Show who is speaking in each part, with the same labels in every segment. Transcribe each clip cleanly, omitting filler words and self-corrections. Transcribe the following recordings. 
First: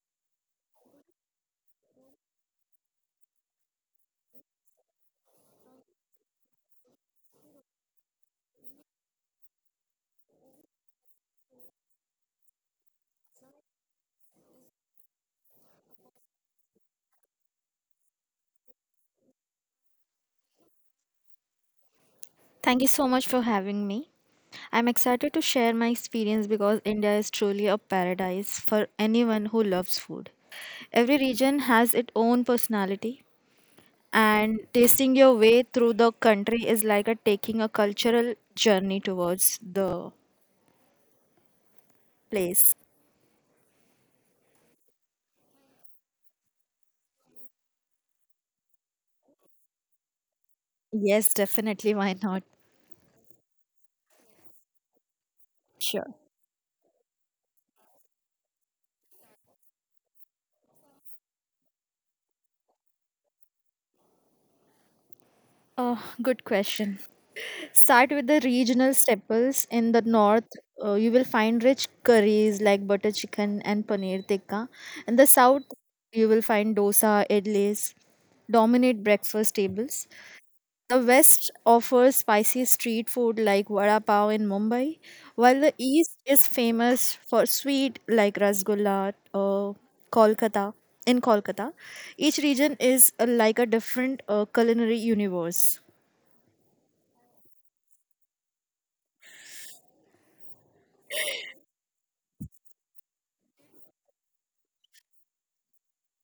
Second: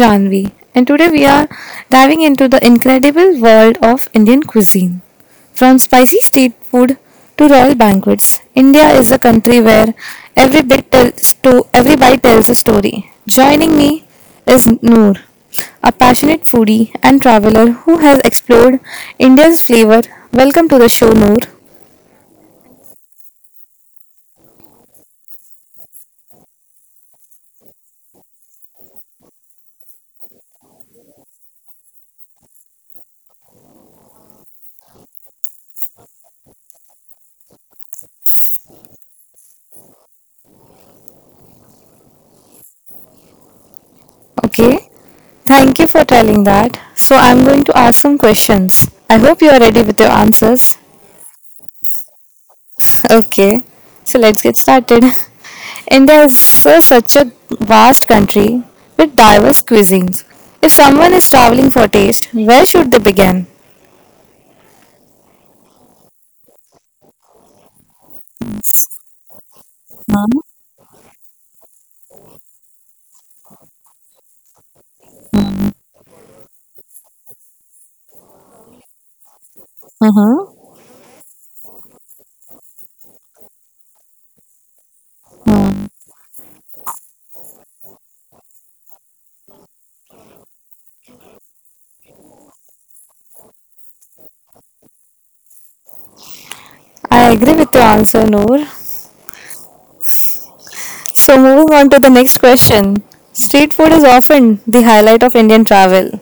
Speaker 1: Janvi, and today we are diving into the incredible world of Indian cuisine. From spicy street food to royal banquets, India is a country where every bite tells a story. Joining me is Noor, a passionate foodie and traveler who has explored India's flavor. Welcome to the show, Noor.
Speaker 2: Thank you so much for having me. I'm excited to share my experience because India is truly a paradise for anyone who loves food. Every region has its own personality, and tasting your way through the country is like a taking a cultural journey towards the place.
Speaker 1: Okay. Thank you for telling that. So I'm going to ask some questions. I hope you are ready with your answers.
Speaker 2: Yes, definitely. Why not?
Speaker 1: Okay. So let's get started.
Speaker 2: Sure.
Speaker 1: India is such a vast country with diverse cuisines. If someone is traveling for taste, where should they begin?
Speaker 2: Oh, good question. Start with the regional staples in the north. You will find rich curries like butter chicken and paneer tikka. In the south, you will find dosa, idlis, dominate breakfast tables. The west offers spicy street food like vada pav in Mumbai, while the
Speaker 1: Hmm,
Speaker 2: east is famous for sweet like rasgulla, Kolkata. In Kolkata, each region is like a different culinary universe.
Speaker 1: I agree with your answer, Noor. So moving on to the next question. Street food is often the highlight of Indian travel.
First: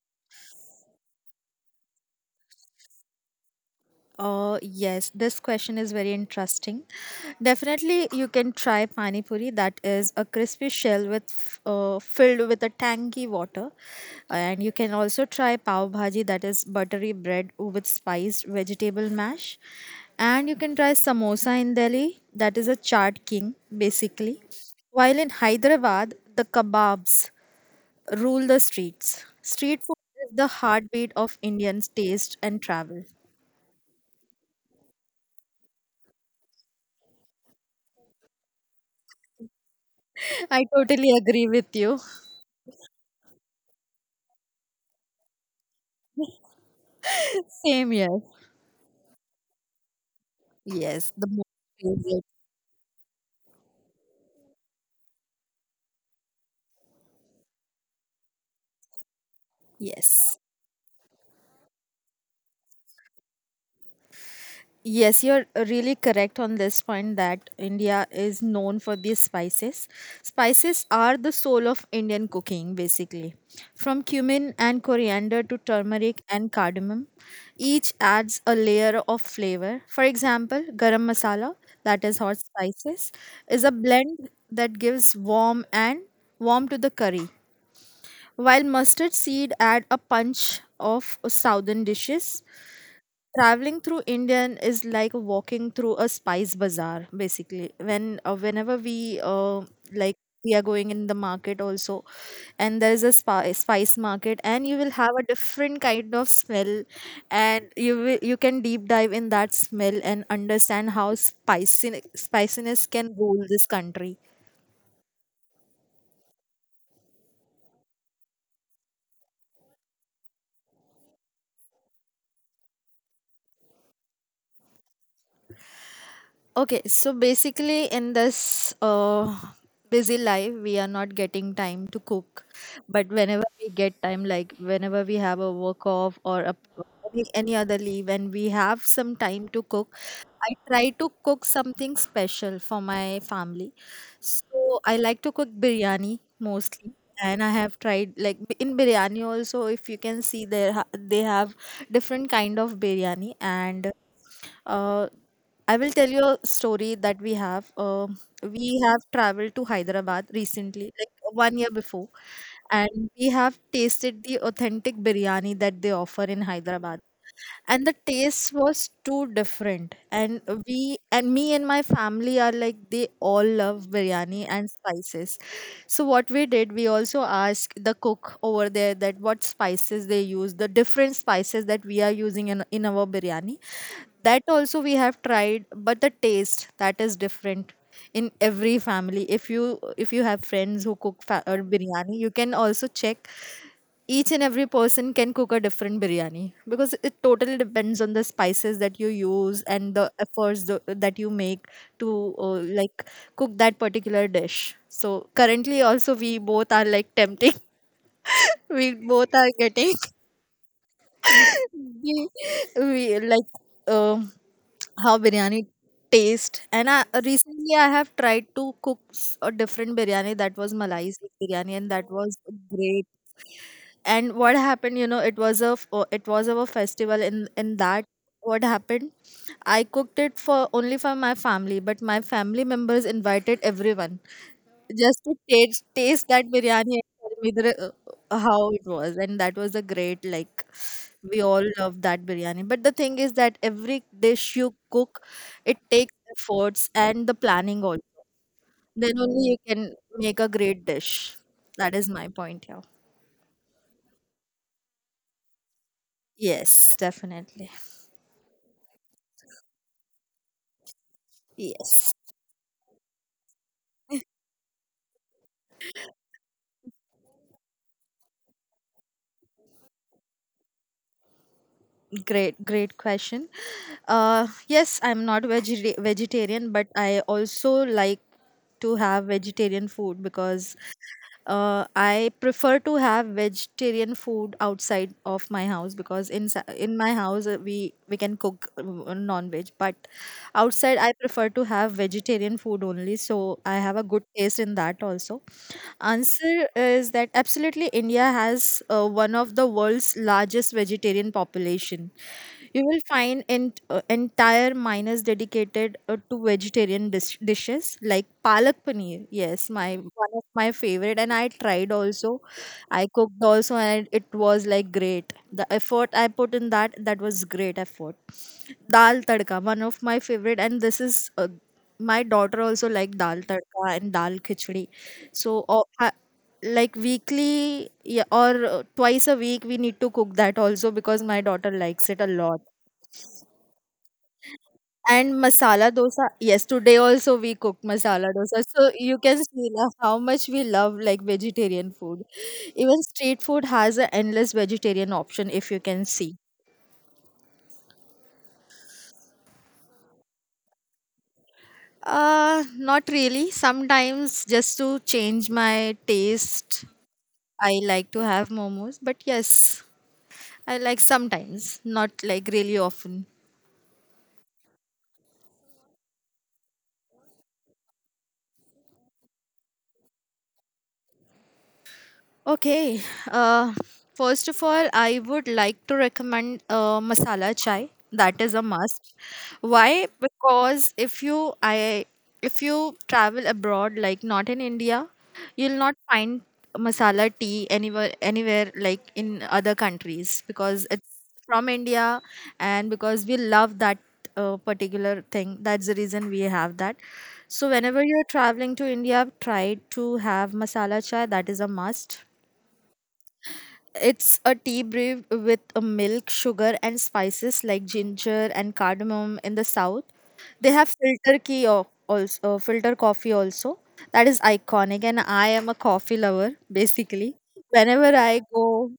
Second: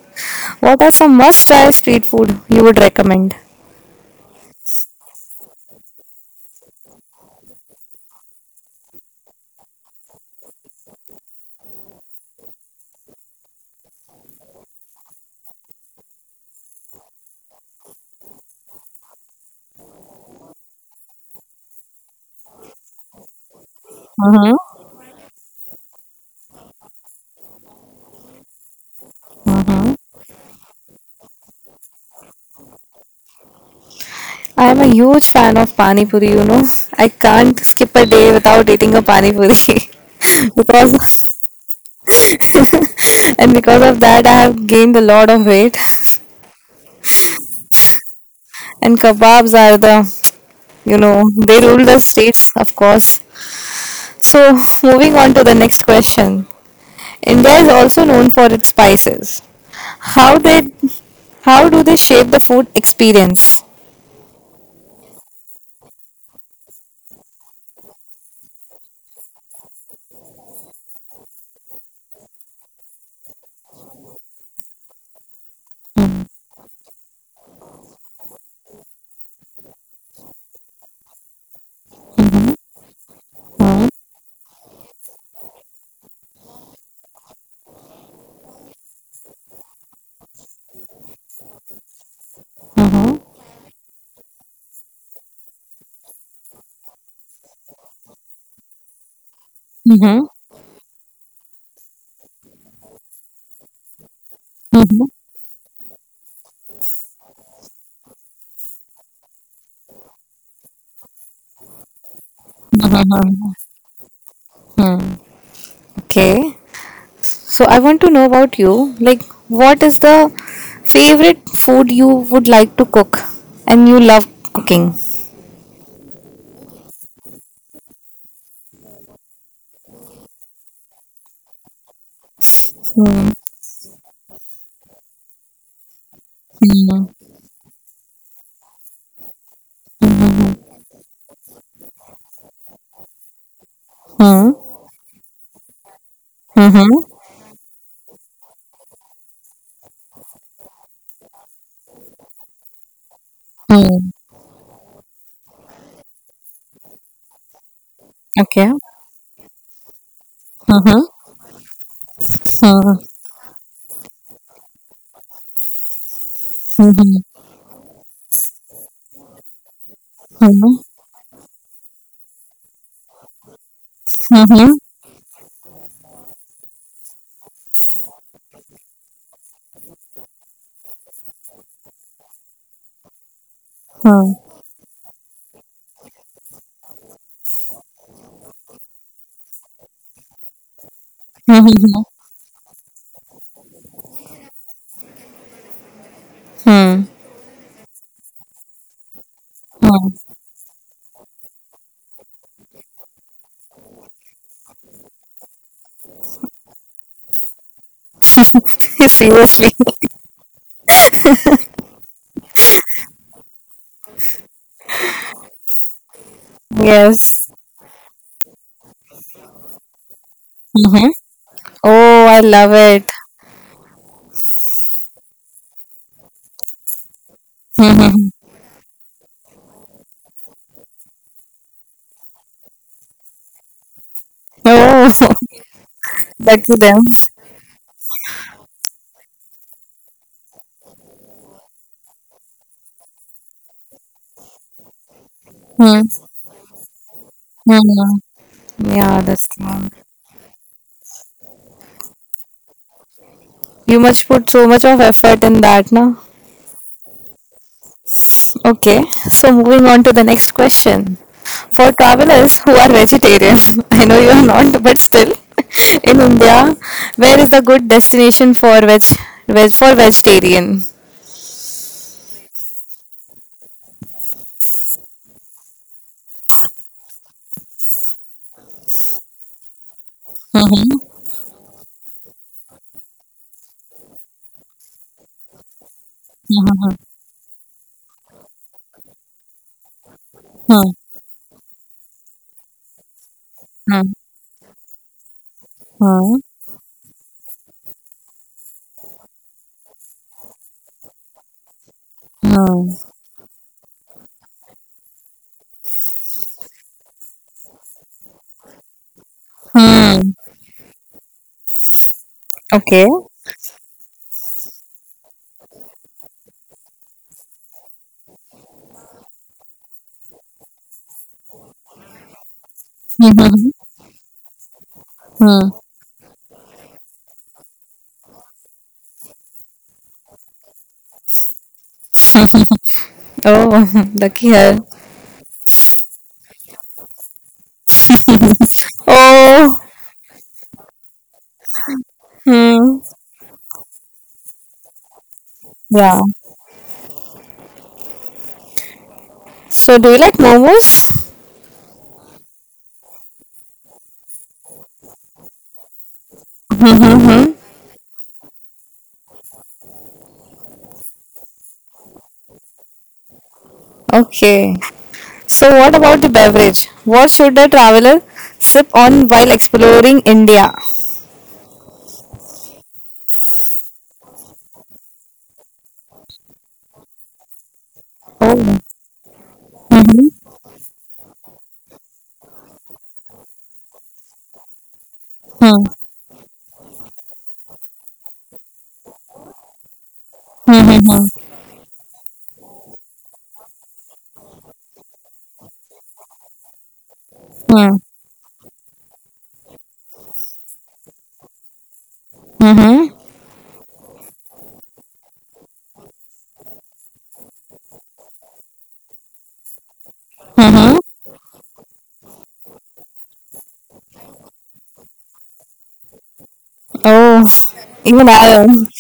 Speaker 1: What are some must-try street food you would recommend?
Speaker 2: Yes, this question is very interesting. Definitely, you can try pani puri. That is a crispy shell with filled with a tangy water, and you can also try pav bhaji. That is buttery bread with spiced vegetable mash, and you can try samosa in Delhi. That is a chaat king basically. While in Hyderabad, the kebabs rule the streets. Street food is the heartbeat of Indians' taste and travel.
Speaker 1: I am a huge fan of pani puri, you know. I can't skip a day without eating a pani puri.
Speaker 2: I totally
Speaker 1: Because
Speaker 2: agree with you.
Speaker 1: and because of that I have gained a lot of weight,
Speaker 2: Same here.
Speaker 1: and kebabs are the, you
Speaker 2: Yes,
Speaker 1: know,
Speaker 2: the most
Speaker 1: they rule the
Speaker 2: favorite.
Speaker 1: streets, of course. So, moving on to the next question. India is also known for its spices.
Speaker 2: Yes.
Speaker 1: How they how do they shape the food experience?
Speaker 2: Yes, you're really correct on this point that India is known for these spices. Spices are the soul of Indian cooking, basically. From cumin and coriander to turmeric and cardamom, each adds a layer of flavor. For example, garam masala, that is hot spices, is a blend that gives warm and warm to the curry. While mustard seed add a punch of southern dishes, traveling through Indian is like walking through a spice bazaar. Basically, whenever like
Speaker 1: Mhm.
Speaker 2: we are going in the market also, and there is a spice market, and you will have a different kind of smell, and you can deep dive in that smell and understand how spicy spiciness can rule this country.
Speaker 1: Okay. So I want to know about you. Like, what is the favorite food you would like to cook and you love cooking?
Speaker 2: Okay, so basically, in this busy life, we are not getting time to cook. But
Speaker 1: Hmm.
Speaker 2: whenever we get time, like whenever we have a work off or any other leave, and we have some time to cook, I
Speaker 1: Mm-hmm.
Speaker 2: try to cook something special for my family. So I like to cook biryani mostly. And I have tried like in biryani also. If you can see, they have different kind of biryani, and uh, I will tell you a story that we have. We
Speaker 1: Okay.
Speaker 2: have traveled to Hyderabad recently,
Speaker 1: Mm-hmm.
Speaker 2: like 1 year before,
Speaker 1: Hmm.
Speaker 2: and we have tasted the authentic biryani that they offer in Hyderabad. And the taste was too different. And me and my family are like they all love biryani and
Speaker 1: Hmm.
Speaker 2: spices. So what we did, we also asked the cook over there that what spices they use, the different spices that we are using in our biryani, that also we have tried, but the taste that is different in every family. If you have friends who cook fa- or
Speaker 1: Hmm.
Speaker 2: biryani, you can also check. Each and every person can cook a different biryani because
Speaker 1: Hmm.
Speaker 2: it totally depends on the spices that you use and the
Speaker 1: Hmm.
Speaker 2: efforts that you make to cook that particular dish. So currently also we both are like tempting. We both are
Speaker 1: Seriously.
Speaker 2: getting we, we like um how biryani taste. And
Speaker 1: Yes.
Speaker 2: recently I have tried to cook a different biryani, that was malai
Speaker 1: Mm-hmm.
Speaker 2: Sikh biryani, and that
Speaker 1: Oh,
Speaker 2: was
Speaker 1: I love
Speaker 2: great.
Speaker 1: it.
Speaker 2: And what happened, it was it was our festival in that.
Speaker 1: Mm-hmm.
Speaker 2: What happened, I cooked it for only for my family, but my family members invited everyone just to
Speaker 1: Oh,
Speaker 2: taste that
Speaker 1: lucky
Speaker 2: biryani
Speaker 1: them.
Speaker 2: and tell me how it was. And that was a great, like, we all love that biryani. But the thing is that every dish you cook, it takes
Speaker 1: Mm-hmm.
Speaker 2: efforts and the planning also,
Speaker 1: Yeah,
Speaker 2: then
Speaker 1: that's.
Speaker 2: only you can make a great dish. That is my point here.
Speaker 1: You must put so much of effort in that, na?
Speaker 2: Yes, definitely.
Speaker 1: Okay, so moving on to the next question. For
Speaker 2: Yes,
Speaker 1: travelers who are vegetarians, I know you are not, but still, in India, where is a good destination for veg for vegetarian?
Speaker 2: great, great question. Yes, I'm not vegetarian, but I also like to have vegetarian food, because
Speaker 1: Mhm,
Speaker 2: I prefer to have vegetarian food outside of my house, because in
Speaker 1: mhm,
Speaker 2: in my house we can cook non-veg, but
Speaker 1: mhm,
Speaker 2: outside I prefer to have vegetarian food only. So I have a
Speaker 1: mhm,
Speaker 2: good taste in that also. Answer is that absolutely India has one of the world's largest vegetarian population. You will
Speaker 1: mhm,
Speaker 2: find entire minors dedicated to vegetarian dishes like palak paneer. Yes, my
Speaker 1: mhm,
Speaker 2: one
Speaker 1: mhm.
Speaker 2: of my favorite, and I tried also.
Speaker 1: Okay.
Speaker 2: I cooked also, and it was like great. The effort I put in that, that was great effort. Dal tadka, one of my favorite, and this is my daughter also like dal
Speaker 1: Mhm,
Speaker 2: tadka and dal khichdi. So
Speaker 1: mhm.
Speaker 2: uh, I- like weekly, yeah, or twice a week we need to cook that also, because my daughter likes it a lot,
Speaker 1: Oh, lucky her.
Speaker 2: and masala dosa, yes, today also we cooked masala dosa. So you can see
Speaker 1: Oh.
Speaker 2: la, how much we love like vegetarian food.
Speaker 1: Hmm.
Speaker 2: Even street food has an endless vegetarian option, if you can
Speaker 1: Yeah.
Speaker 2: see.
Speaker 1: So, do you like momos?
Speaker 2: Not really. Sometimes just to change my taste,
Speaker 1: Mm-hmm.
Speaker 2: I like to have momos, but yes, I like sometimes, not like really often.
Speaker 1: Okay. So, what about the beverage? What should a traveler sip on while exploring India?
Speaker 2: Okay. Uh, First of all, I would like to recommend masala chai. That is a
Speaker 1: Oh.
Speaker 2: must. Why?
Speaker 1: Mm-hmm.
Speaker 2: Because if you travel abroad, like not in India, you'll not find masala tea anywhere like in other countries, because it's
Speaker 1: Mm-hmm.
Speaker 2: from India, and because we love that particular thing. That's the reason we have that. So whenever you're traveling to India, try to have masala chai. That is a must. It's a tea brew with a milk, sugar, and spices like ginger and cardamom. In the south, they have
Speaker 1: Mm-hmm.
Speaker 2: filter coffee also. That is iconic, and I am a coffee lover basically.
Speaker 1: Oh,
Speaker 2: Whenever
Speaker 1: even
Speaker 2: I
Speaker 1: I am.
Speaker 2: go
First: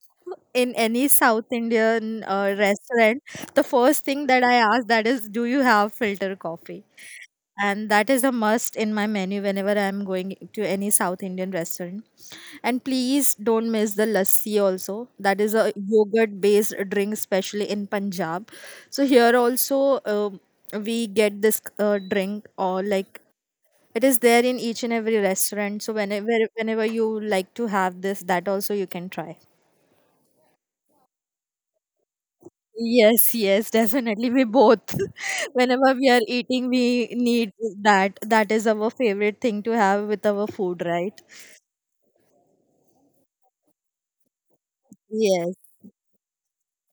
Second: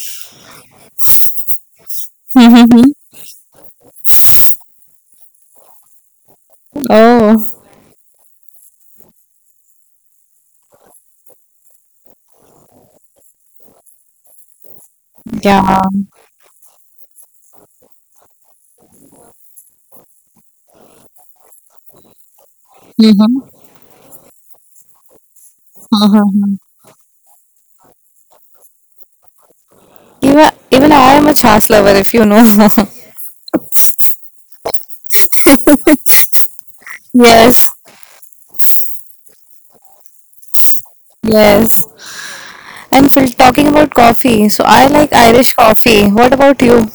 Speaker 2: in any South Indian
Speaker 1: Mm-hmm.
Speaker 2: restaurant, the first thing that I ask that is, "Do you have filter coffee?"
Speaker 1: Oh,
Speaker 2: And that is a must in my menu whenever I'm going to any South Indian restaurant. And please don't miss the lassi also. That is a
Speaker 1: yeah.
Speaker 2: yogurt based drink, especially in Punjab. So here also we get this drink, or like, it is there in each and every restaurant. So whenever
Speaker 1: Mm-hmm.
Speaker 2: whenever you like to have this, that also you can try.
Speaker 1: Even, even I am a chas lover, if you know.
Speaker 2: Yes, yes, definitely. We both. Whenever we are eating, we need
Speaker 1: Yes,
Speaker 2: that. That is our favorite thing to have with our food, right?
Speaker 1: yes. And for talking about coffee, so I like Irish
Speaker 2: Yes.
Speaker 1: coffee. What about you?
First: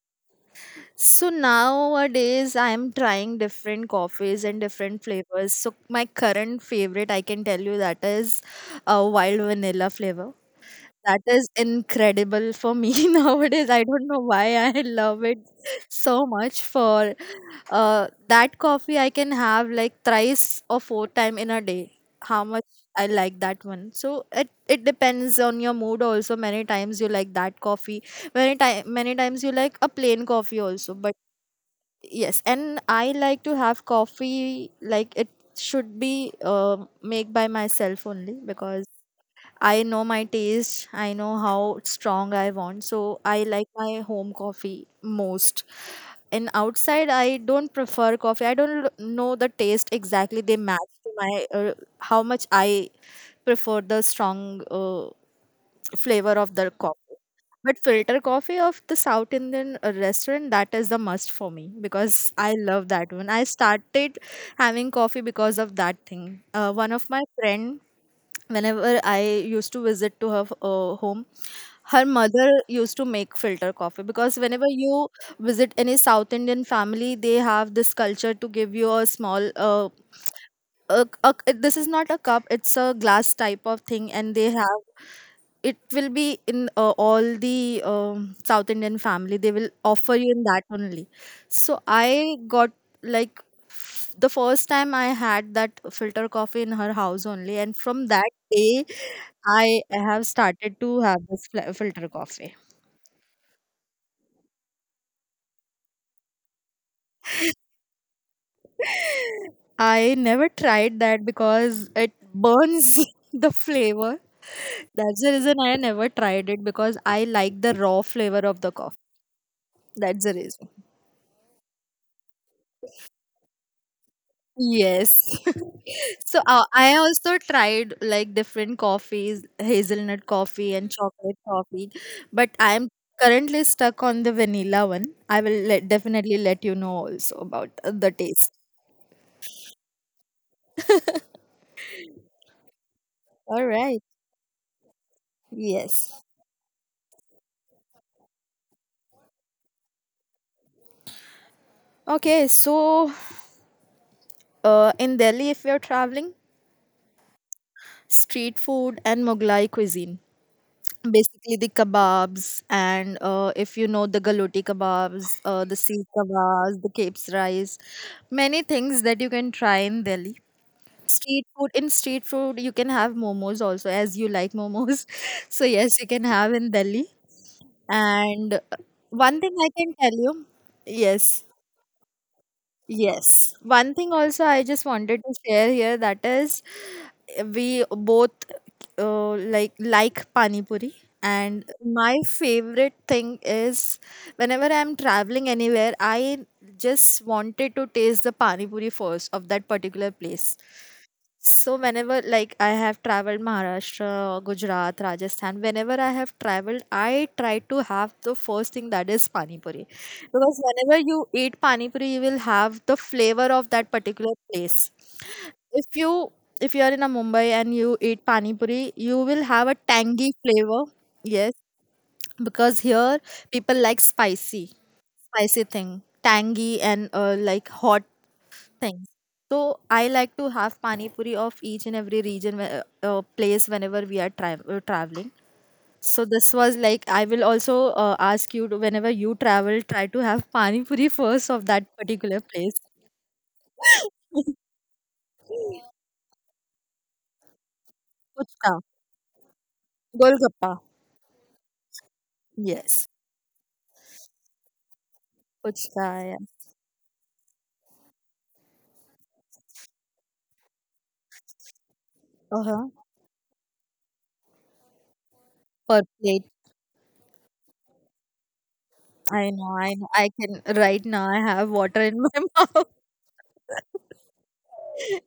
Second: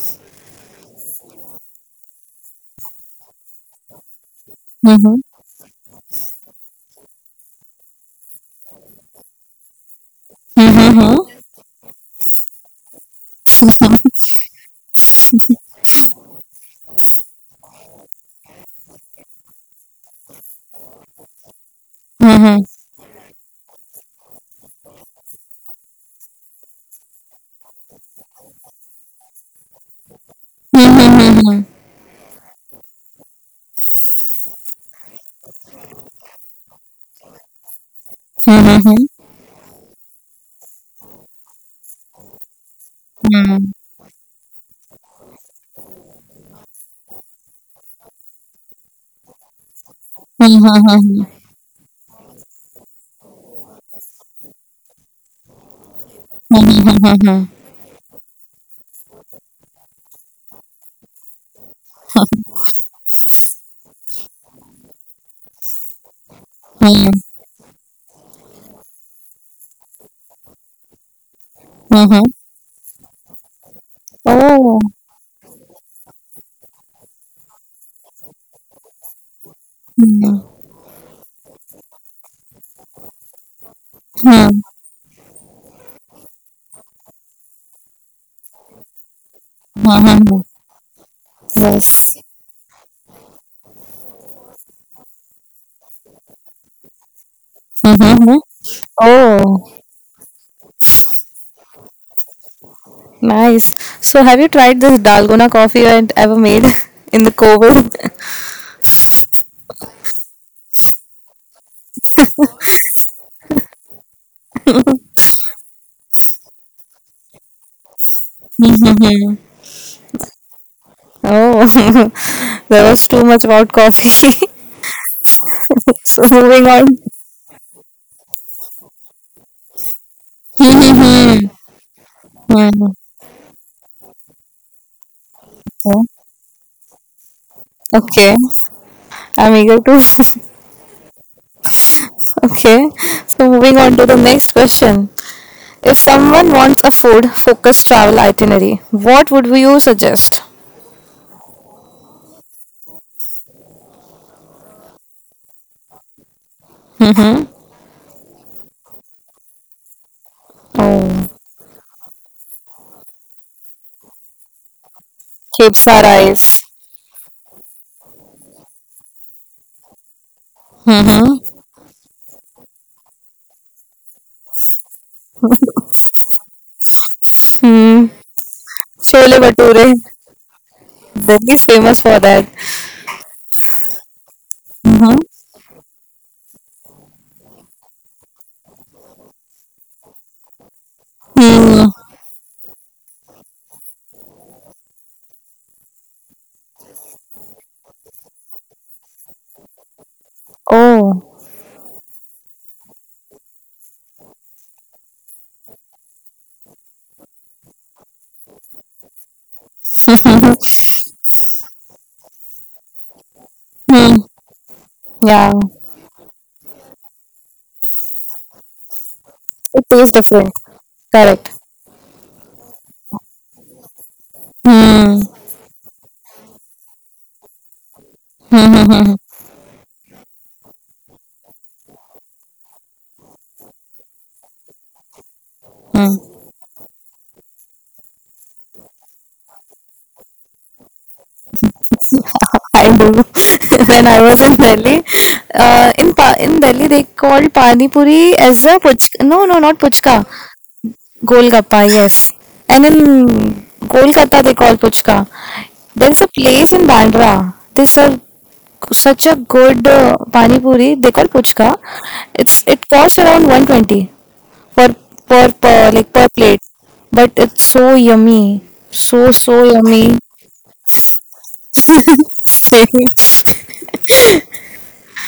Speaker 2: So nowadays, I'm trying different coffees and different
Speaker 1: Mm-hmm.
Speaker 2: flavors. So my current favorite, I can tell you, that is a wild vanilla flavor.
Speaker 1: Mm-hmm. Mm-hmm.
Speaker 2: That is incredible for me nowadays. I don't know why I love it so much. For that coffee, I can have like thrice or four time in a day. How much
Speaker 1: Mm-hmm.
Speaker 2: I like that one. So it depends on your mood also. Many times you like that coffee. Many times you like a plain coffee also, but
Speaker 1: Mm-hmm.
Speaker 2: yes, and I like to have coffee, like, it should be made by myself only, because I know my taste. I know how strong I want, so I like my home coffee most. And outside, I don't prefer coffee. I don't know the taste exactly. They match to
Speaker 1: Mm-hmm.
Speaker 2: my how much I prefer the strong flavor of the coffee.
Speaker 1: Mm-hmm.
Speaker 2: But filter coffee of the South Indian restaurant, that is the must for me, because I love that one. I started having coffee because of that thing. One of
Speaker 1: Mm,
Speaker 2: my friend, whenever I used to visit to her home, her
Speaker 1: mhm.
Speaker 2: mother used to make filter coffee. Because whenever
Speaker 1: Oh,
Speaker 2: you visit any South Indian family, they have this culture to give you a small,
Speaker 1: mm,
Speaker 2: this is not a cup, it's a glass type of thing, and they
Speaker 1: mm,
Speaker 2: have it will be in all the South Indian family. They will offer you in
Speaker 1: mhm.
Speaker 2: that only. So
Speaker 1: Yes.
Speaker 2: I got, like, the first time I had that filter coffee in her house only, and from that
Speaker 1: Mm-hmm.
Speaker 2: day I
Speaker 1: Oh,
Speaker 2: have started to have this filter coffee.
Speaker 1: nice. So, have you tried this dalgona coffee I ever made in the COVID?
Speaker 2: I never tried that because it burns the flavor. That's the reason I never tried it, because I like the raw flavor of the coffee.
Speaker 1: Mm-hmm.
Speaker 2: That's the reason.
Speaker 1: Oh, there was too much hot coffee.
Speaker 2: Yes.
Speaker 1: So,
Speaker 2: So
Speaker 1: moving on.
Speaker 2: I also tried like different coffees, hazelnut coffee and chocolate
Speaker 1: Mm-hmm.
Speaker 2: coffee, but I'm currently stuck on the vanilla one. Definitely let you know also about the
Speaker 1: Okay,
Speaker 2: taste.
Speaker 1: I'm eager to. Okay, so
Speaker 2: All
Speaker 1: moving on
Speaker 2: right.
Speaker 1: to the next question. If
Speaker 2: Yes.
Speaker 1: someone wants a food focused travel itinerary, what would you suggest?
Speaker 2: Okay, so in Delhi, if you're traveling,
Speaker 1: Mm-hmm.
Speaker 2: street food and Mughlai cuisine.
Speaker 1: Oh.
Speaker 2: Basically, the kebabs and if you know the galoti kebabs, the
Speaker 1: Khepsa
Speaker 2: seed
Speaker 1: rice.
Speaker 2: kebabs, the capes rice, many things that you can try in Delhi.
Speaker 1: Mm-hmm.
Speaker 2: Street food, you can have momos also, as you like momos. So yes, you can have in Delhi.
Speaker 1: Hmm.
Speaker 2: And
Speaker 1: Chole
Speaker 2: one thing I can
Speaker 1: bhature.
Speaker 2: tell you, yes,
Speaker 1: Delhi is famous for that.
Speaker 2: Yes. One thing also I just wanted
Speaker 1: Mm-hmm.
Speaker 2: to share here that is we both like pani puri, and
Speaker 1: Hmm.
Speaker 2: my favorite thing is whenever I'm traveling anywhere, I just wanted to taste the pani puri first of that particular place.
Speaker 1: Oh.
Speaker 2: So whenever, like, I have traveled Maharashtra, Gujarat, Rajasthan, whenever I have traveled, I try to have the first thing that is pani puri. Because whenever you eat pani puri, you will have the flavor of that
Speaker 1: Mm-hmm.
Speaker 2: particular place.
Speaker 1: Yeah.
Speaker 2: If you if you are in a Mumbai and you eat pani puri, you will have a
Speaker 1: It tastes
Speaker 2: tangy
Speaker 1: different.
Speaker 2: flavor. Yes,
Speaker 1: Correct.
Speaker 2: because here people like spicy,
Speaker 1: Mm-hmm.
Speaker 2: spicy thing, tangy, and like, hot things. So I like to have pani puri of each and every region, place, whenever we are traveling. So this was like, I will also ask you to, whenever you travel, try to have pani puri first of that particular place.
Speaker 1: I do. When I was in Delhi, in Delhi they called pani puri as
Speaker 2: Puchka,
Speaker 1: a puch. No, no, not puchka.
Speaker 2: Golgappa.
Speaker 1: Golgappa, yes. And in
Speaker 2: Yes,
Speaker 1: Kolkata, they call puchka.
Speaker 2: Puchka.
Speaker 1: There's a
Speaker 2: Yeah.
Speaker 1: place in Bandra. There's a such a good pani puri. They call puchka. It's
Speaker 2: Uh
Speaker 1: it
Speaker 2: huh.
Speaker 1: costs around 120 per per, per
Speaker 2: Per
Speaker 1: like per
Speaker 2: plate.
Speaker 1: plate, but it's so yummy, so
Speaker 2: I
Speaker 1: so
Speaker 2: know, I
Speaker 1: yummy.
Speaker 2: know. I can Right now I have water in my mouth.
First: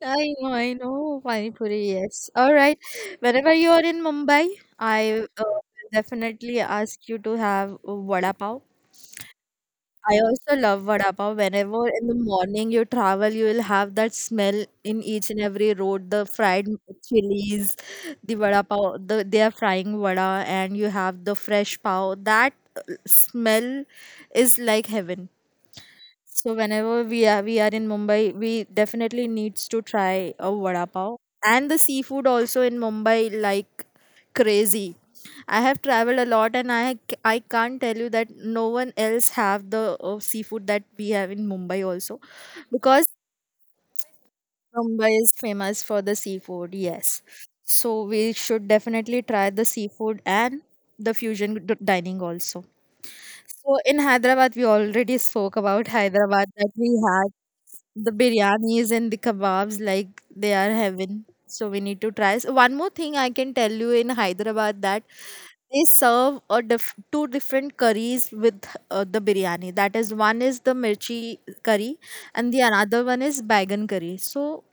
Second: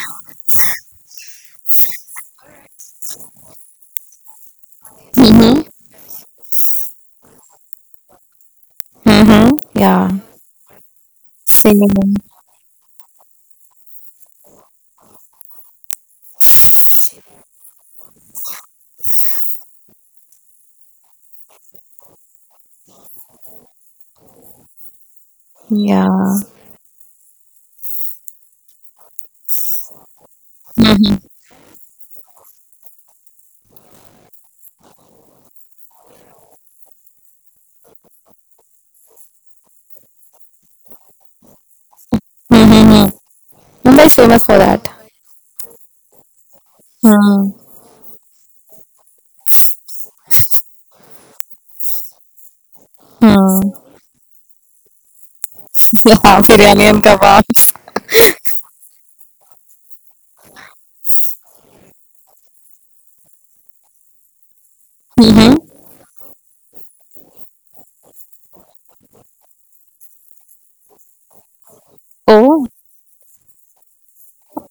Speaker 2: I know, I know. Pani puri, yes. All right. Whenever you are in Mumbai, I
Speaker 1: Mm-hmm.
Speaker 2: will definitely ask you to have vada pav.
Speaker 1: Mm-hmm. Yeah,
Speaker 2: I also love vada pav. Whenever in the
Speaker 1: same.
Speaker 2: morning you travel, you will have that smell in each and every road. The fried chilies, the vada pav, they are frying vada, and you have the fresh pav. That smell is like heaven.
Speaker 1: Yeah.
Speaker 2: So whenever we are in Mumbai, we definitely needs to try a vada pav,
Speaker 1: Mm-hmm.
Speaker 2: and the seafood also in Mumbai, like, crazy. I have traveled a lot, and I can't tell you that no one else have the seafood that we have in Mumbai also, because
Speaker 1: Mm-hmm. Mumbai is famous for that.
Speaker 2: Mumbai is famous for the seafood. Yes.
Speaker 1: Hmm.
Speaker 2: So we should definitely try the seafood and the fusion dining also.
Speaker 1: Hmm.
Speaker 2: So in Hyderabad, we already spoke about
Speaker 1: हाँ
Speaker 2: Hyderabad that
Speaker 1: biryani
Speaker 2: we
Speaker 1: and
Speaker 2: had
Speaker 1: kebab.
Speaker 2: the biryanis and the kebabs, like they are heaven, so we need to try. So one more thing I can tell you in Hyderabad, that
Speaker 1: hmm.
Speaker 2: they serve a two different curries with the biryani. That is, one is the mirchi curry and the
Speaker 1: Oh.
Speaker 2: another one is baigan curry, so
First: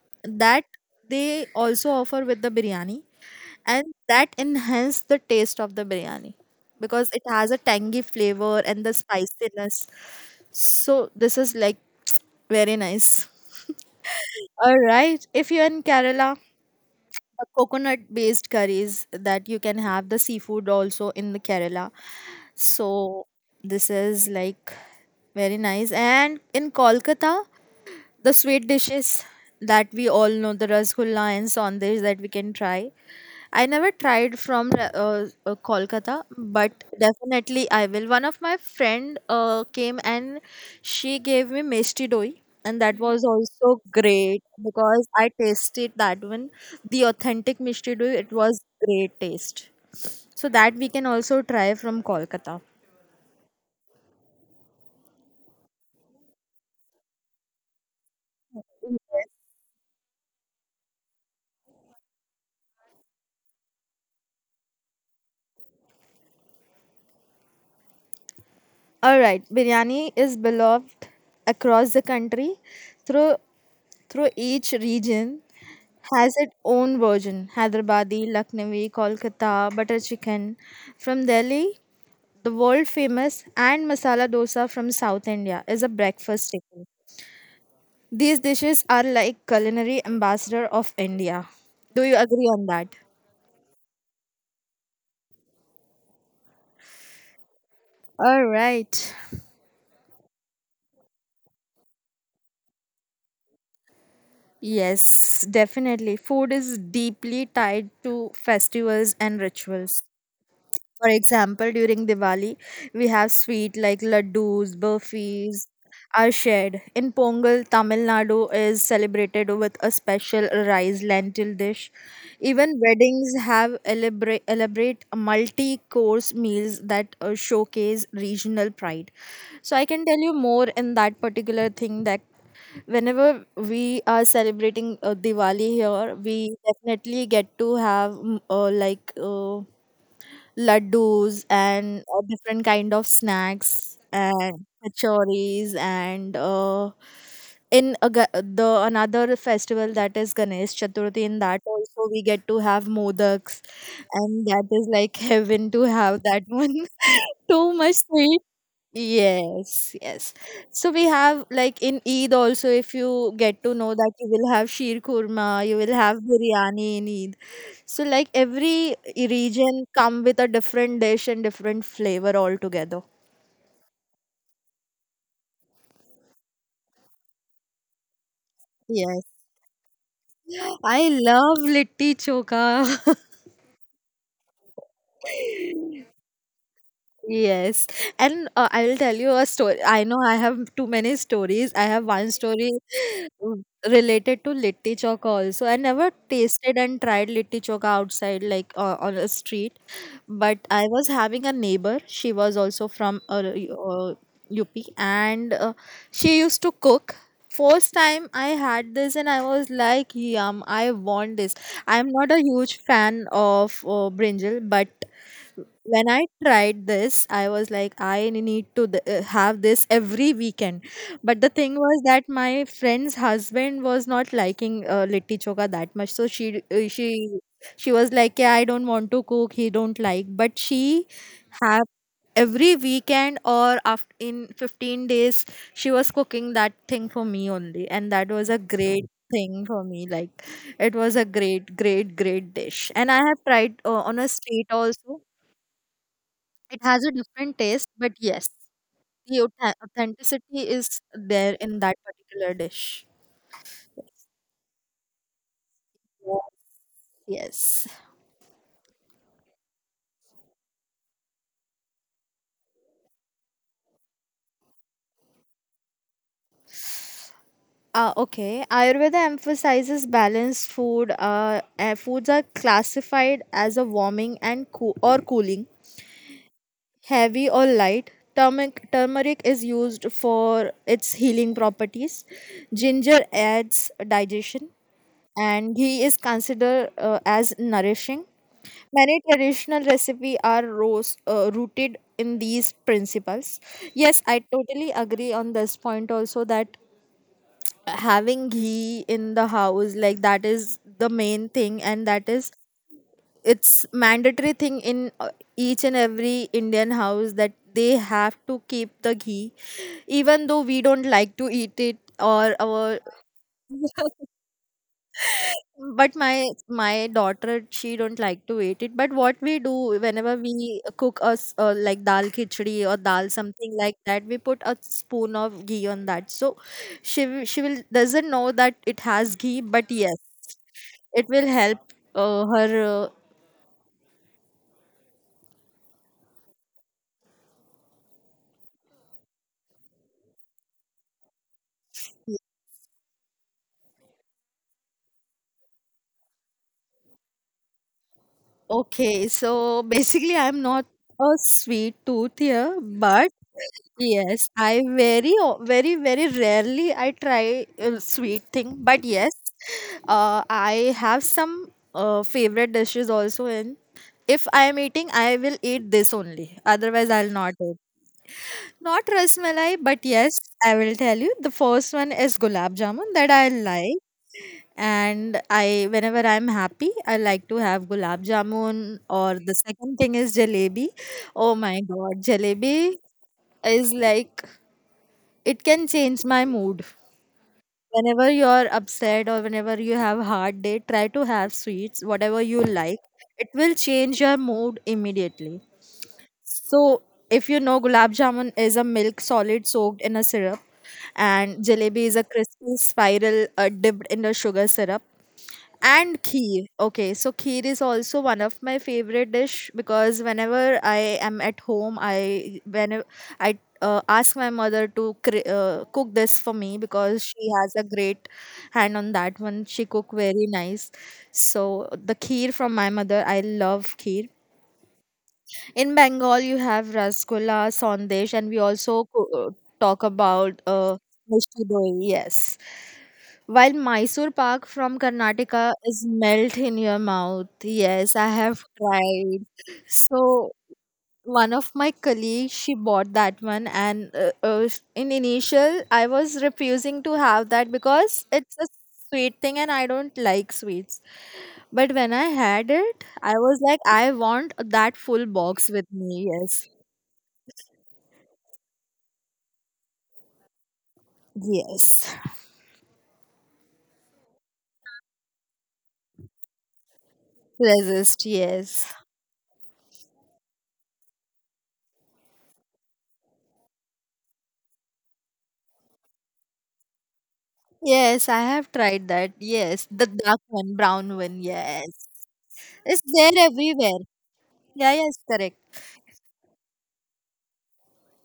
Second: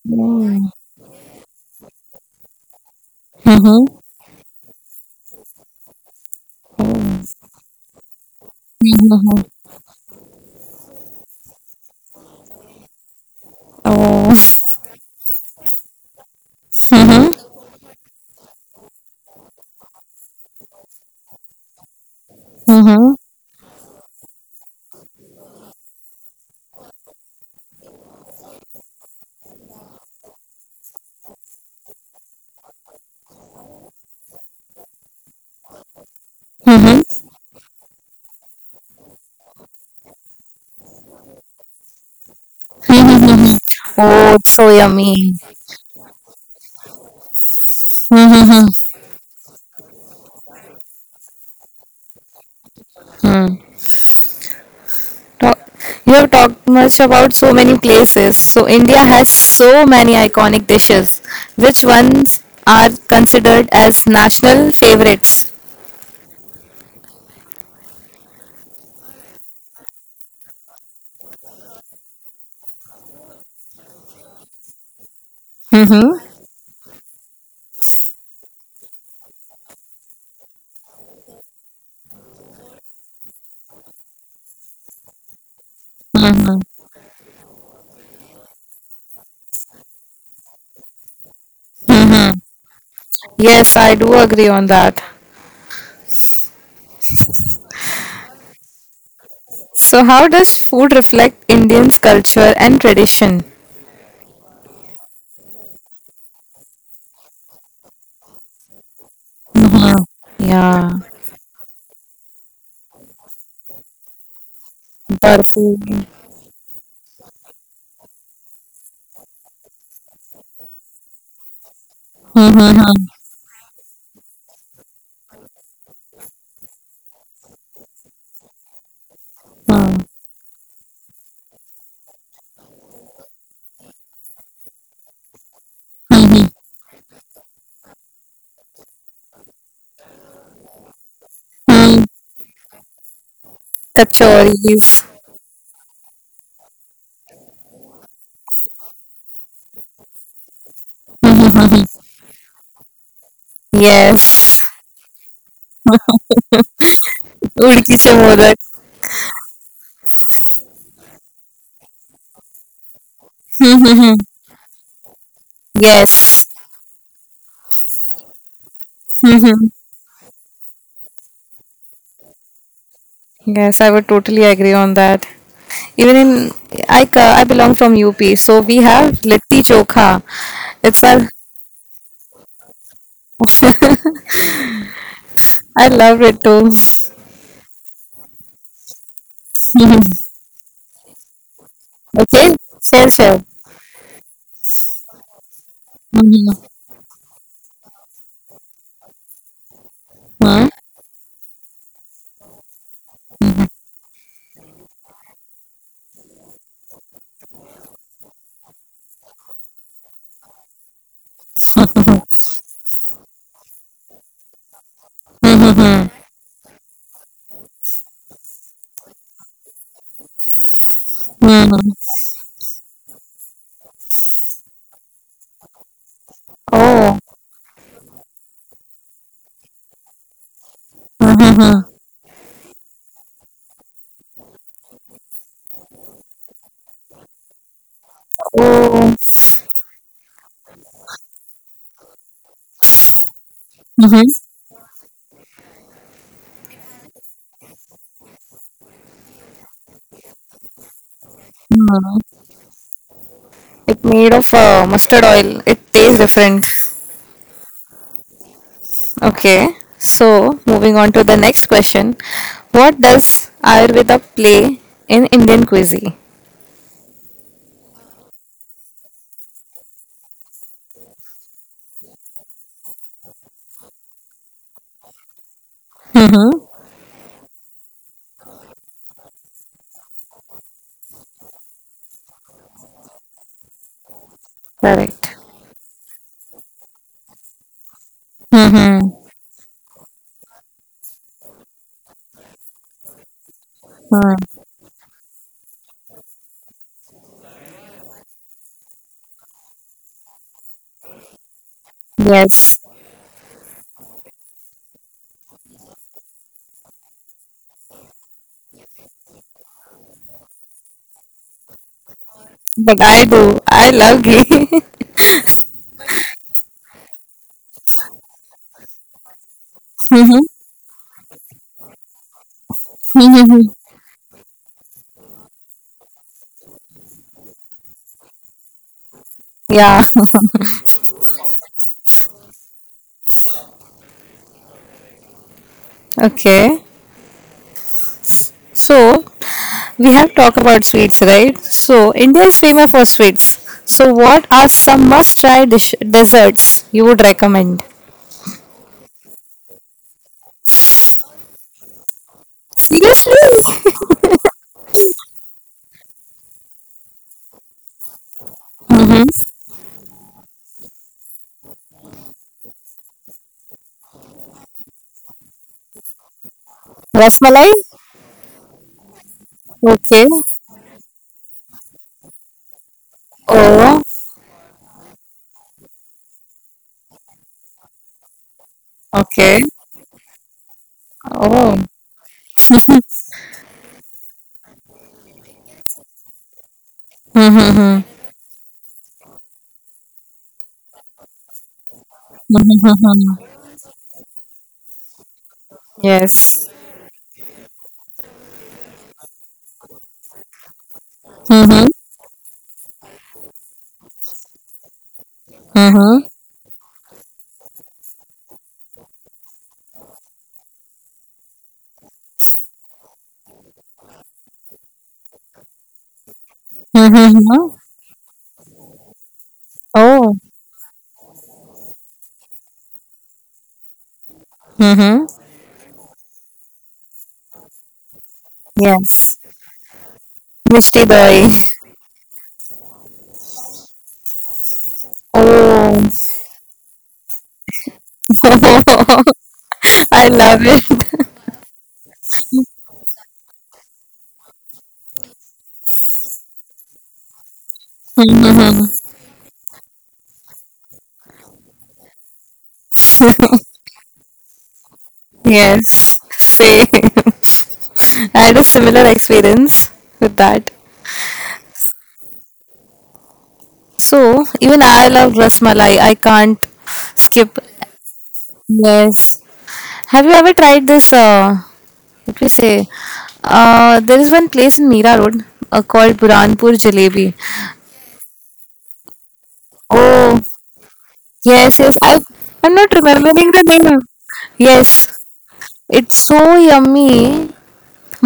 Speaker 2: that
Speaker 1: Mm.
Speaker 2: they also offer with the biryani,
Speaker 1: Mhm.
Speaker 2: and that enhanced the taste of the biryani because it has a tangy flavor and the
Speaker 1: Mhm.
Speaker 2: spiciness. So this is like very nice.
Speaker 1: Oh.
Speaker 2: All right. If you're in Kerala,
Speaker 1: Mhm.
Speaker 2: the coconut based curries that you can have, the seafood also in the Kerala.
Speaker 1: Mhm.
Speaker 2: So this is like very nice. And in Kolkata, the sweet dishes that we all know, the rasgulla and saunders that we can try. I never tried from Kolkata, but
Speaker 1: Mhm.
Speaker 2: definitely I will. One of my friend came, and she gave me misti doi, and that was
Speaker 1: Mhm.
Speaker 2: also
Speaker 1: Oh,
Speaker 2: great
Speaker 1: it's so
Speaker 2: because I
Speaker 1: yummy.
Speaker 2: tasted that one, the authentic misti doi. It was
Speaker 1: Mhm.
Speaker 2: great taste. So that we can also try from Kolkata.
Speaker 1: Mhm. Talk- You have talked much about so many places. So India has so many iconic dishes. Which ones are considered as national favorites?
Speaker 2: All right, biryani is beloved across the country. Through through each region
Speaker 1: Mm-hmm.
Speaker 2: has its own version. Hyderabadi, Lucknowi, Kolkata, butter chicken from Delhi, the world famous, and masala dosa from South India is a breakfast staple. These dishes are like culinary ambassador of India. Do you agree on that?
Speaker 1: Yes, I do agree on that.
Speaker 2: All right.
Speaker 1: So how does food reflect Indians' culture and tradition?
Speaker 2: Yes, definitely. Food is deeply tied to festivals and
Speaker 1: Mm-hmm.
Speaker 2: rituals.
Speaker 1: Yeah.
Speaker 2: For example, during Diwali, we have sweet like laddus,
Speaker 1: Barfi.
Speaker 2: burfis are shared. In Pongal, Tamil Nadu is celebrated with a special rice lentil dish. Even weddings have elaborate, elaborate multi-course meals that showcase regional pride. So I can tell you more in that particular thing that whenever we are celebrating Diwali here, we definitely get to have laddus, and different kind of snacks, and
Speaker 1: Kachoris.
Speaker 2: kachoris, and the another festival that is Ganesh Chaturthi. In that also we get to have modaks, and
Speaker 1: Yes.
Speaker 2: that is like heaven to have that one. Too
Speaker 1: Urki
Speaker 2: much
Speaker 1: se
Speaker 2: sweet,
Speaker 1: modak.
Speaker 2: yes, yes. So we have, like, in Eid also, if you get to know, that you will have sheer kurma, you will have
Speaker 1: Yes.
Speaker 2: biryani in Eid. So, like, every region come with a different dish and different flavor altogether.
Speaker 1: Yes, I would totally agree on that. Even in I belong from UP, so we have
Speaker 2: Yes.
Speaker 1: litti chokha.
Speaker 2: I
Speaker 1: It's our
Speaker 2: love litti choka.
Speaker 1: I love it too.
Speaker 2: Yes, and I will tell you a story. I know I have too many stories. I have one
Speaker 1: Okay,
Speaker 2: story
Speaker 1: share share.
Speaker 2: related to litti choka also. I never tasted and tried litti choka outside, like, on a street. But I was having a neighbor. She was also from UP, and she used to cook. First time I had this, and I was like, "Yum! I want this." I'm not a huge fan of brinjal, but when I tried this, I was like, I need to have this every weekend. But the thing was that my friend's husband was not liking litti choka that much, so she uh, she
Speaker 1: Oh,
Speaker 2: she was like, yeah, I don't want to cook, he don't like. But she have every weekend, or after in 15 days she was cooking that thing for me only, and that was a great
Speaker 1: oh,
Speaker 2: thing for me. Like, it was a great, great, great dish. And I have tried on a street also. It has a different taste, but yes, the authenticity is there in that particular dish.
Speaker 1: it's made of mustard oil. It tastes
Speaker 2: Yes.
Speaker 1: different.
Speaker 2: Yes.
Speaker 1: Okay, so moving on to the next question. What does Ayurveda play in Indian cuisine?
Speaker 2: Okay. Ayurveda emphasizes balanced food. Foods are classified as a warming and or cooling,
Speaker 1: Mm-hmm.
Speaker 2: heavy or light. Turmeric is used for its healing properties. Ginger adds digestion,
Speaker 1: Correct.
Speaker 2: and he is considered as nourishing. Many
Speaker 1: Mm-hmm.
Speaker 2: traditional recipes are rooted in these principles. Yes, I totally agree on this point also, that having ghee in the house, like, that is the main thing, and that is
Speaker 1: Yes.
Speaker 2: it's mandatory thing in each and every Indian house, that they have to keep the ghee, even though we don't like to eat it. Or our,
Speaker 1: But I do. I love ghee.
Speaker 2: but my daughter, she don't like to eat it. But what we do, whenever we cook us, like, dal khichdi or dal
Speaker 1: Mm-hmm.
Speaker 2: something like that, we put a spoon of ghee on that, so she will doesn't know that it has ghee. But
Speaker 1: Yeah.
Speaker 2: yes, it will help her
Speaker 1: Okay. So we have talked about sweets, right? So India is famous for sweets. So what are some must-try desserts you would recommend?
Speaker 2: Okay, so basically, I'm not a sweet tooth here, but
Speaker 1: Seriously?
Speaker 2: yes, I very, very rarely I try a sweet thing. But yes,
Speaker 1: Mm-hmm.
Speaker 2: I have some favorite dishes also. And if I am eating, I will eat this only. Otherwise, I'll not
Speaker 1: Rasmalai?
Speaker 2: eat. Not rasmalai, but
Speaker 1: Okay.
Speaker 2: yes, I will tell you. The first one is gulab jamun that I
Speaker 1: Oh,
Speaker 2: like, and I whenever I'm happy, I like to have gulab jamun. Or the
Speaker 1: okay.
Speaker 2: second thing is jalebi. Oh
Speaker 1: Oh.
Speaker 2: my god, jalebi is like, it can change my mood.
Speaker 1: Mm-hmm.
Speaker 2: Whenever you're upset or whenever you have hard day, try to have sweets, whatever you like.
Speaker 1: Mm-hmm.
Speaker 2: It will change your mood immediately.
Speaker 1: Yes.
Speaker 2: So if you know, gulab jamun is a milk solid soaked in a syrup, and
Speaker 1: Mm-hmm.
Speaker 2: jalebi is a crispy spiral dipped in the sugar syrup. And
Speaker 1: Mm-hmm.
Speaker 2: kheer. Okay, so kheer is also one of my favorite dish, because whenever I am at home, I when I ask my mother to cook this for me, because she
Speaker 1: Hmm.
Speaker 2: has a great hand on that one. She cook
Speaker 1: Oh.
Speaker 2: very nice. So the kheer from my mother, I love kheer.
Speaker 1: Hmm.
Speaker 2: In Bengal, you have rasgulla, sandesh, and we also
Speaker 1: Yes.
Speaker 2: talk about
Speaker 1: Mishti
Speaker 2: mishti
Speaker 1: Doi.
Speaker 2: doi. Yes. While Mysore Pak from Karnataka is
Speaker 1: Oh.
Speaker 2: melt in your mouth. Yes, I have tried.
Speaker 1: I
Speaker 2: So
Speaker 1: love it.
Speaker 2: one of my colleagues, she bought that one, and in initial I was refusing to have that, because it's a sweet thing and I don't like sweets. But when I had it, I was like, I want that full box with
Speaker 1: Yes.
Speaker 2: me. Yes.
Speaker 1: Same. I had a similar experience with that.
Speaker 2: Yes.
Speaker 1: So even I love rasmalai. I can't skip.
Speaker 2: Resist. Yes.
Speaker 1: Yes. Have you ever tried this? What we say? There is one place in Mira Road called Buranpur Jalebi.
Speaker 2: Yes, I have tried that. Yes, the
Speaker 1: Oh.
Speaker 2: dark one, brown one.
Speaker 1: Yes, yes.
Speaker 2: Yes.
Speaker 1: I I'm not
Speaker 2: It's there
Speaker 1: remembering the name.
Speaker 2: everywhere.
Speaker 1: Yes,
Speaker 2: Yeah, yes, correct.
Speaker 1: it's so yummy.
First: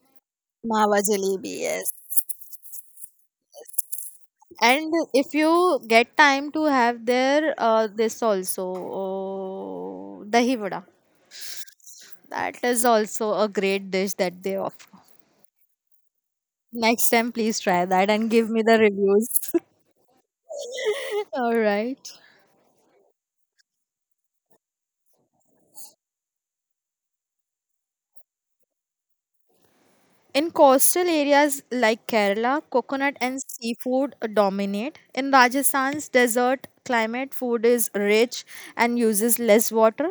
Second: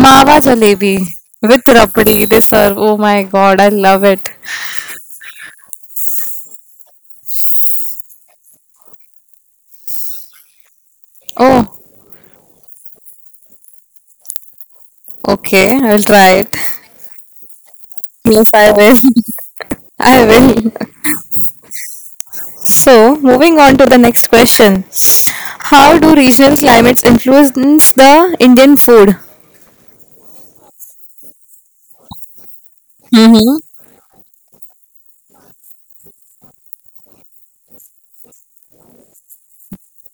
Speaker 1: Mawa jalebi
Speaker 2: Mawa jalebi,
Speaker 1: with
Speaker 2: yes.
Speaker 1: rabdi they serve. Oh my god, I love it.
Speaker 2: And if you get time to have there this also, oh, dahi vada.
Speaker 1: Oh,
Speaker 2: That is also a great dish that they offer.
Speaker 1: okay, I'll try it.
Speaker 2: Next time, please try that and give
Speaker 1: Yes,
Speaker 2: me
Speaker 1: I
Speaker 2: the
Speaker 1: will.
Speaker 2: reviews.
Speaker 1: I will.
Speaker 2: All right.
Speaker 1: So, moving on to the next question. How do regional climates influence the Indian food?
Speaker 2: In coastal areas like Kerala, coconut and
Speaker 1: Mhm.
Speaker 2: seafood dominate. In Rajasthan's desert climate, food is rich and uses less water.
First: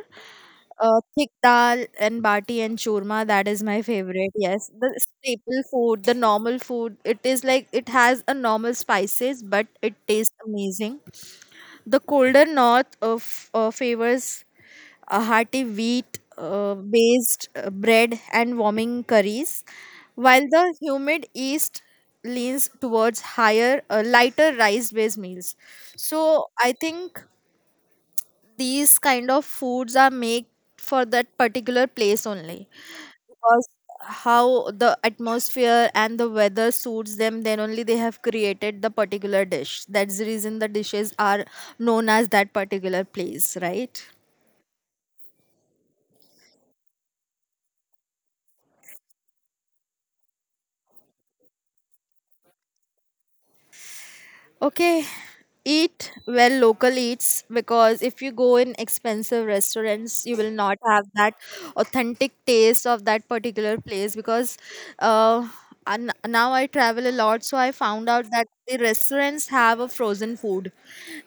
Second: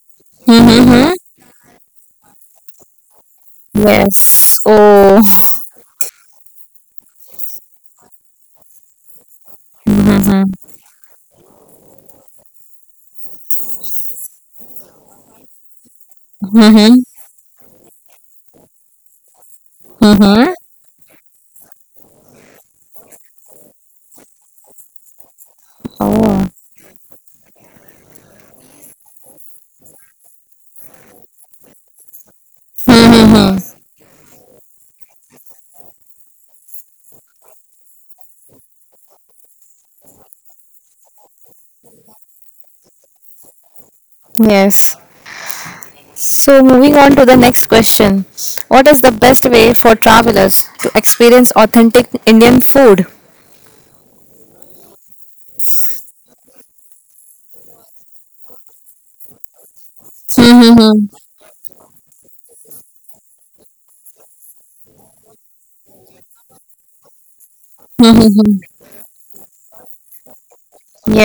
Speaker 1: Mhm.
Speaker 2: Thick dal and bati and churma, that is my favorite.
Speaker 1: Yes.
Speaker 2: Yes, the
Speaker 1: Oh.
Speaker 2: staple food, the normal food. It is like, it has a normal spices, but it tastes
Speaker 1: Mhm.
Speaker 2: amazing. The colder north favors a hearty wheat
Speaker 1: Mhm.
Speaker 2: based bread and warming curries, while
Speaker 1: Mhm.
Speaker 2: the humid east leans towards lighter rice based meals. So
Speaker 1: Oh.
Speaker 2: I think these kind of foods are made for that particular place only
Speaker 1: Mhm.
Speaker 2: because how the atmosphere and the weather suits them then only they have created the particular dish. That's the reason the dishes are known as that particular place, right?
Speaker 1: Yes. So, moving on to the next question. What is the best way for travelers to experience authentic Indian food?
Speaker 2: Okay, eat well local eats, because if you go in expensive restaurants, you will not have
Speaker 1: Hmm.
Speaker 2: that authentic taste of that particular place because uh, and now I travel a lot, so I found out that
Speaker 1: Hmm.
Speaker 2: the restaurants have a frozen food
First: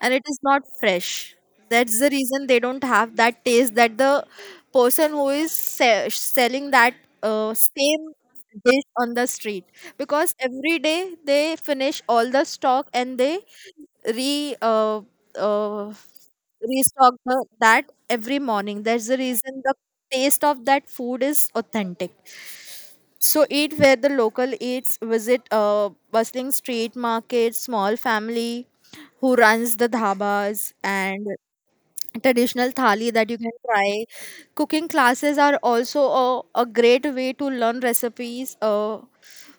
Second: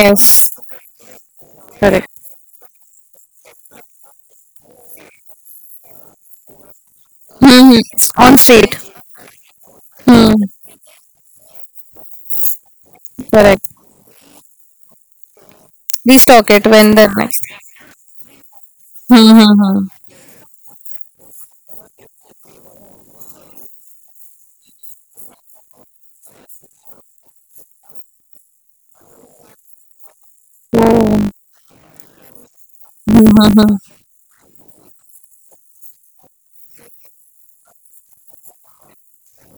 Speaker 2: and it is not fresh. That's
Speaker 1: correct.
Speaker 2: the reason they don't have that taste that the person who is selling that
Speaker 1: Hmm.
Speaker 2: same
Speaker 1: On street,
Speaker 2: dish on the street,
Speaker 1: hmm,
Speaker 2: because every day they finish all the stock and they
Speaker 1: correct.
Speaker 2: re uh,
Speaker 1: We talk it when the
Speaker 2: restock
Speaker 1: next.
Speaker 2: that every morning. There's a reason the
Speaker 1: Hmm.
Speaker 2: taste of that food is authentic. So eat where the local eats, visit bustling street markets, small family who runs the dhabas, and
Speaker 1: Oh.
Speaker 2: traditional thali that you can
Speaker 1: Hmm.
Speaker 2: try. Cooking classes are also a great way to learn recipes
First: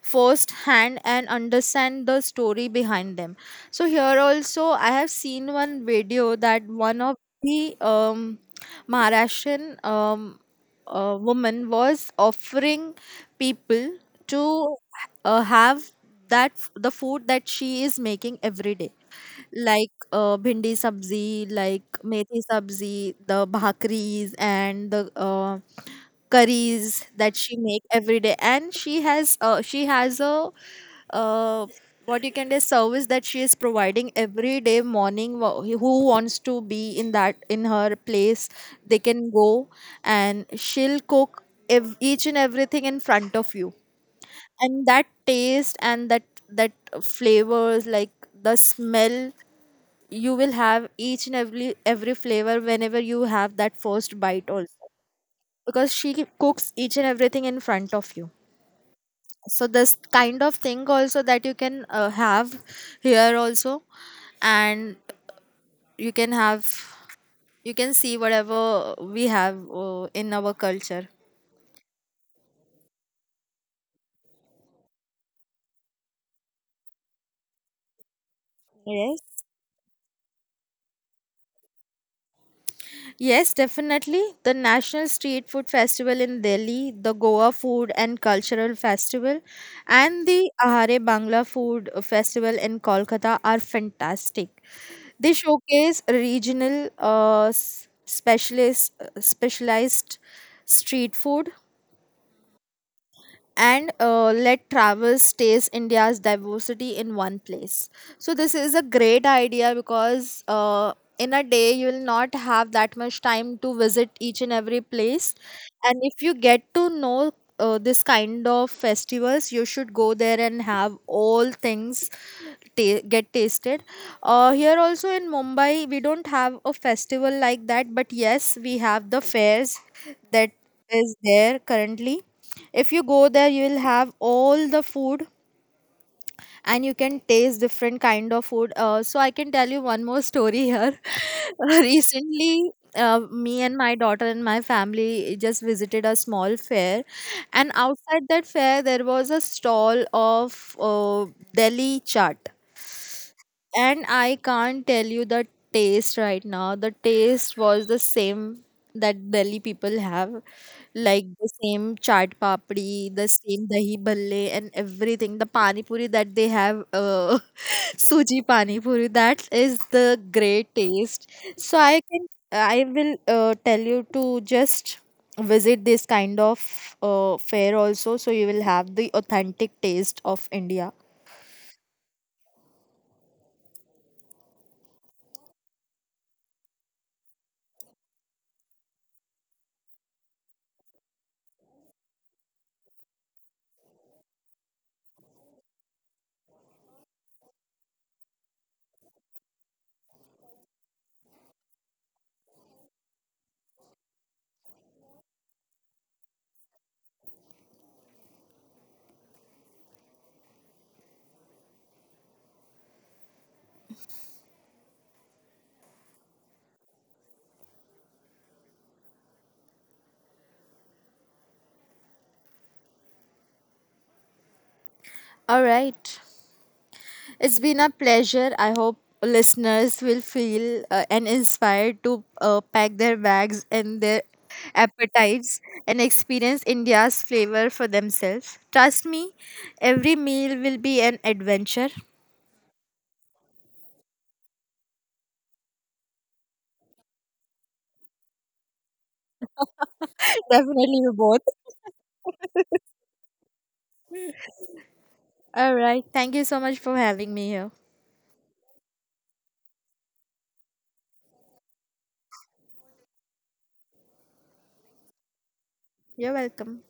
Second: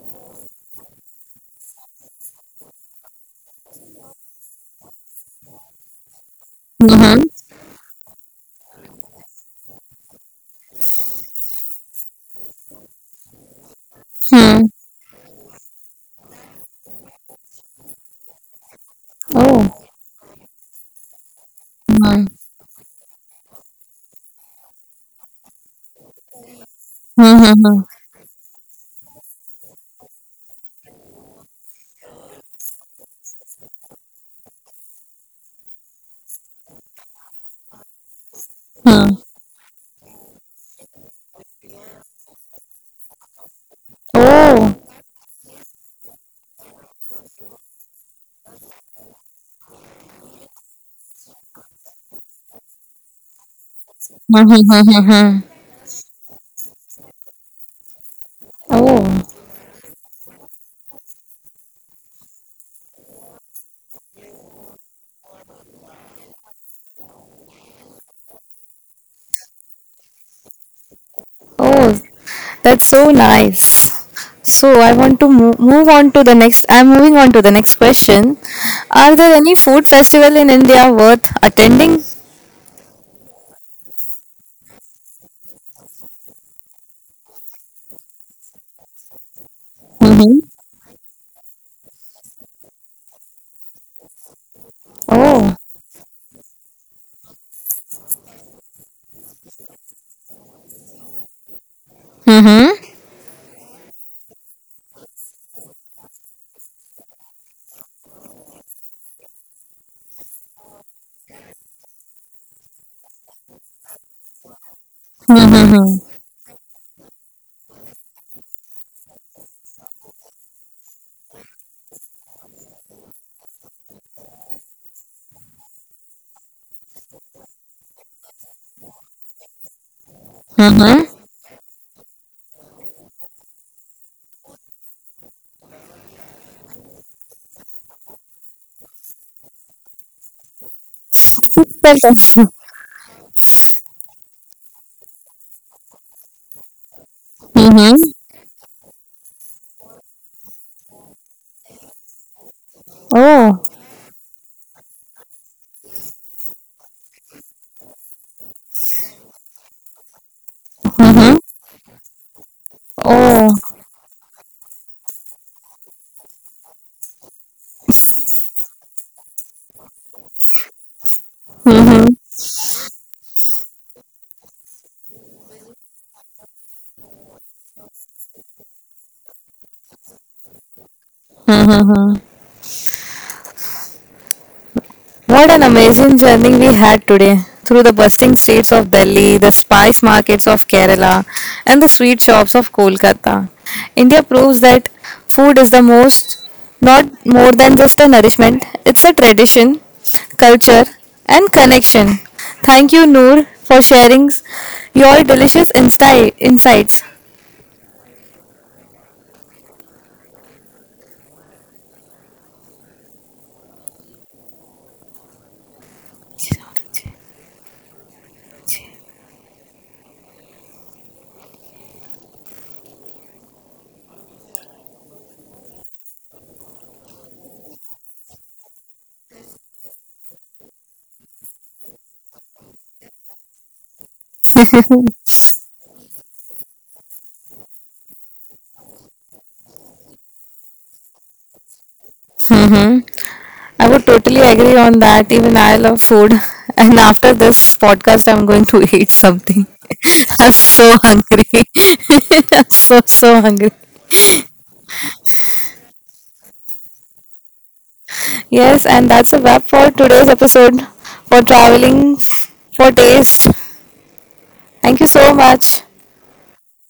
Speaker 2: first hand and understand the story behind them. So here also I have seen one video that one of
Speaker 1: Hmm.
Speaker 2: the maharashtrian woman was offering people to have the food that she is making every day,
Speaker 1: Oh.
Speaker 2: like bhindi sabzi, like
Speaker 1: Hmm.
Speaker 2: methi sabzi, the bhakris and the curries that she make every day. And she has a uh, what you can say service that she is providing every day morning. Who wants to be in that, in her place, they can go and she'll cook each and everything in front of you,
Speaker 1: Oh.
Speaker 2: and that taste and that flavors, like the smell, you will have each and every flavor whenever you have that first bite also,
Speaker 1: Hmm.
Speaker 2: because she cooks each and everything in front of you.
Speaker 1: Oh.
Speaker 2: So this kind of thing also that you can have here also, and you can have, you can see whatever we have in our culture.
Speaker 1: Oh. That's so nice. So I want to move on to the next. I'm moving on to the next question. Are there
Speaker 2: Yes.
Speaker 1: any food festival in India worth attending?
Speaker 2: Yes, definitely. The National Street Food Festival in Delhi, the Goa Food and Cultural Festival, and
Speaker 1: Mm-hmm.
Speaker 2: the Ahare Bangla Food Festival in Kolkata are fantastic. They
Speaker 1: Oh.
Speaker 2: showcase regional specialized street food
Speaker 1: Mm-hmm.
Speaker 2: and let traverse stays India's diversity in one place. So this is a great idea because in a day you will not have that much time to visit each and every place, and
Speaker 1: Mm-hmm.
Speaker 2: if you get to know this kind of festivals you should go there and have all things get tasted. Here also in Mumbai we don't have a festival like that, but yes we have the fairs that is
Speaker 1: Well,
Speaker 2: there currently. If you go there you will have all the food, and you can taste different kind of food. So I can tell you one more story here.
Speaker 1: that's.
Speaker 2: Recently me and my daughter and my family just visited a small fair, and
Speaker 1: Mm-hmm.
Speaker 2: outside that fair there was a stall of Delhi chaat,
Speaker 1: Oh.
Speaker 2: and I can't tell you the taste right now. The taste was the same that Delhi people have, like
Speaker 1: Mm-hmm.
Speaker 2: the same chaat papdi, the
Speaker 1: Oh.
Speaker 2: same dahi bhalle, and everything. The pani puri that they have, suji pani puri, that is the great taste. So I
Speaker 1: Mm-hmm.
Speaker 2: can, I will tell you to just visit this kind of fair also, so you will have the authentic taste of India.
Speaker 1: What an amazing journey we had today through the bustling streets of Delhi, the spice markets of Kerala, and the sweet shops of Kolkata. India proves that food is the most, not more than just a nourishment. It's a tradition, culture, and connection. Thank you, Noor, for sharing your delicious insights.
Speaker 2: All right. It's been a pleasure. I hope listeners will feel and inspired to pack their bags and their appetites and experience India's flavor for themselves. Trust me, every meal will be an adventure.
Speaker 1: I would totally agree on that. Even I love food. And after this podcast, I'm going to eat something. I'm so
Speaker 2: Definitely, we both.
Speaker 1: hungry. I'm so, so hungry.
Speaker 2: All right. Thank you so much for having me here.
Speaker 1: Yes, and that's a wrap for today's episode for traveling for taste. Thank you so much.
Speaker 2: You're welcome.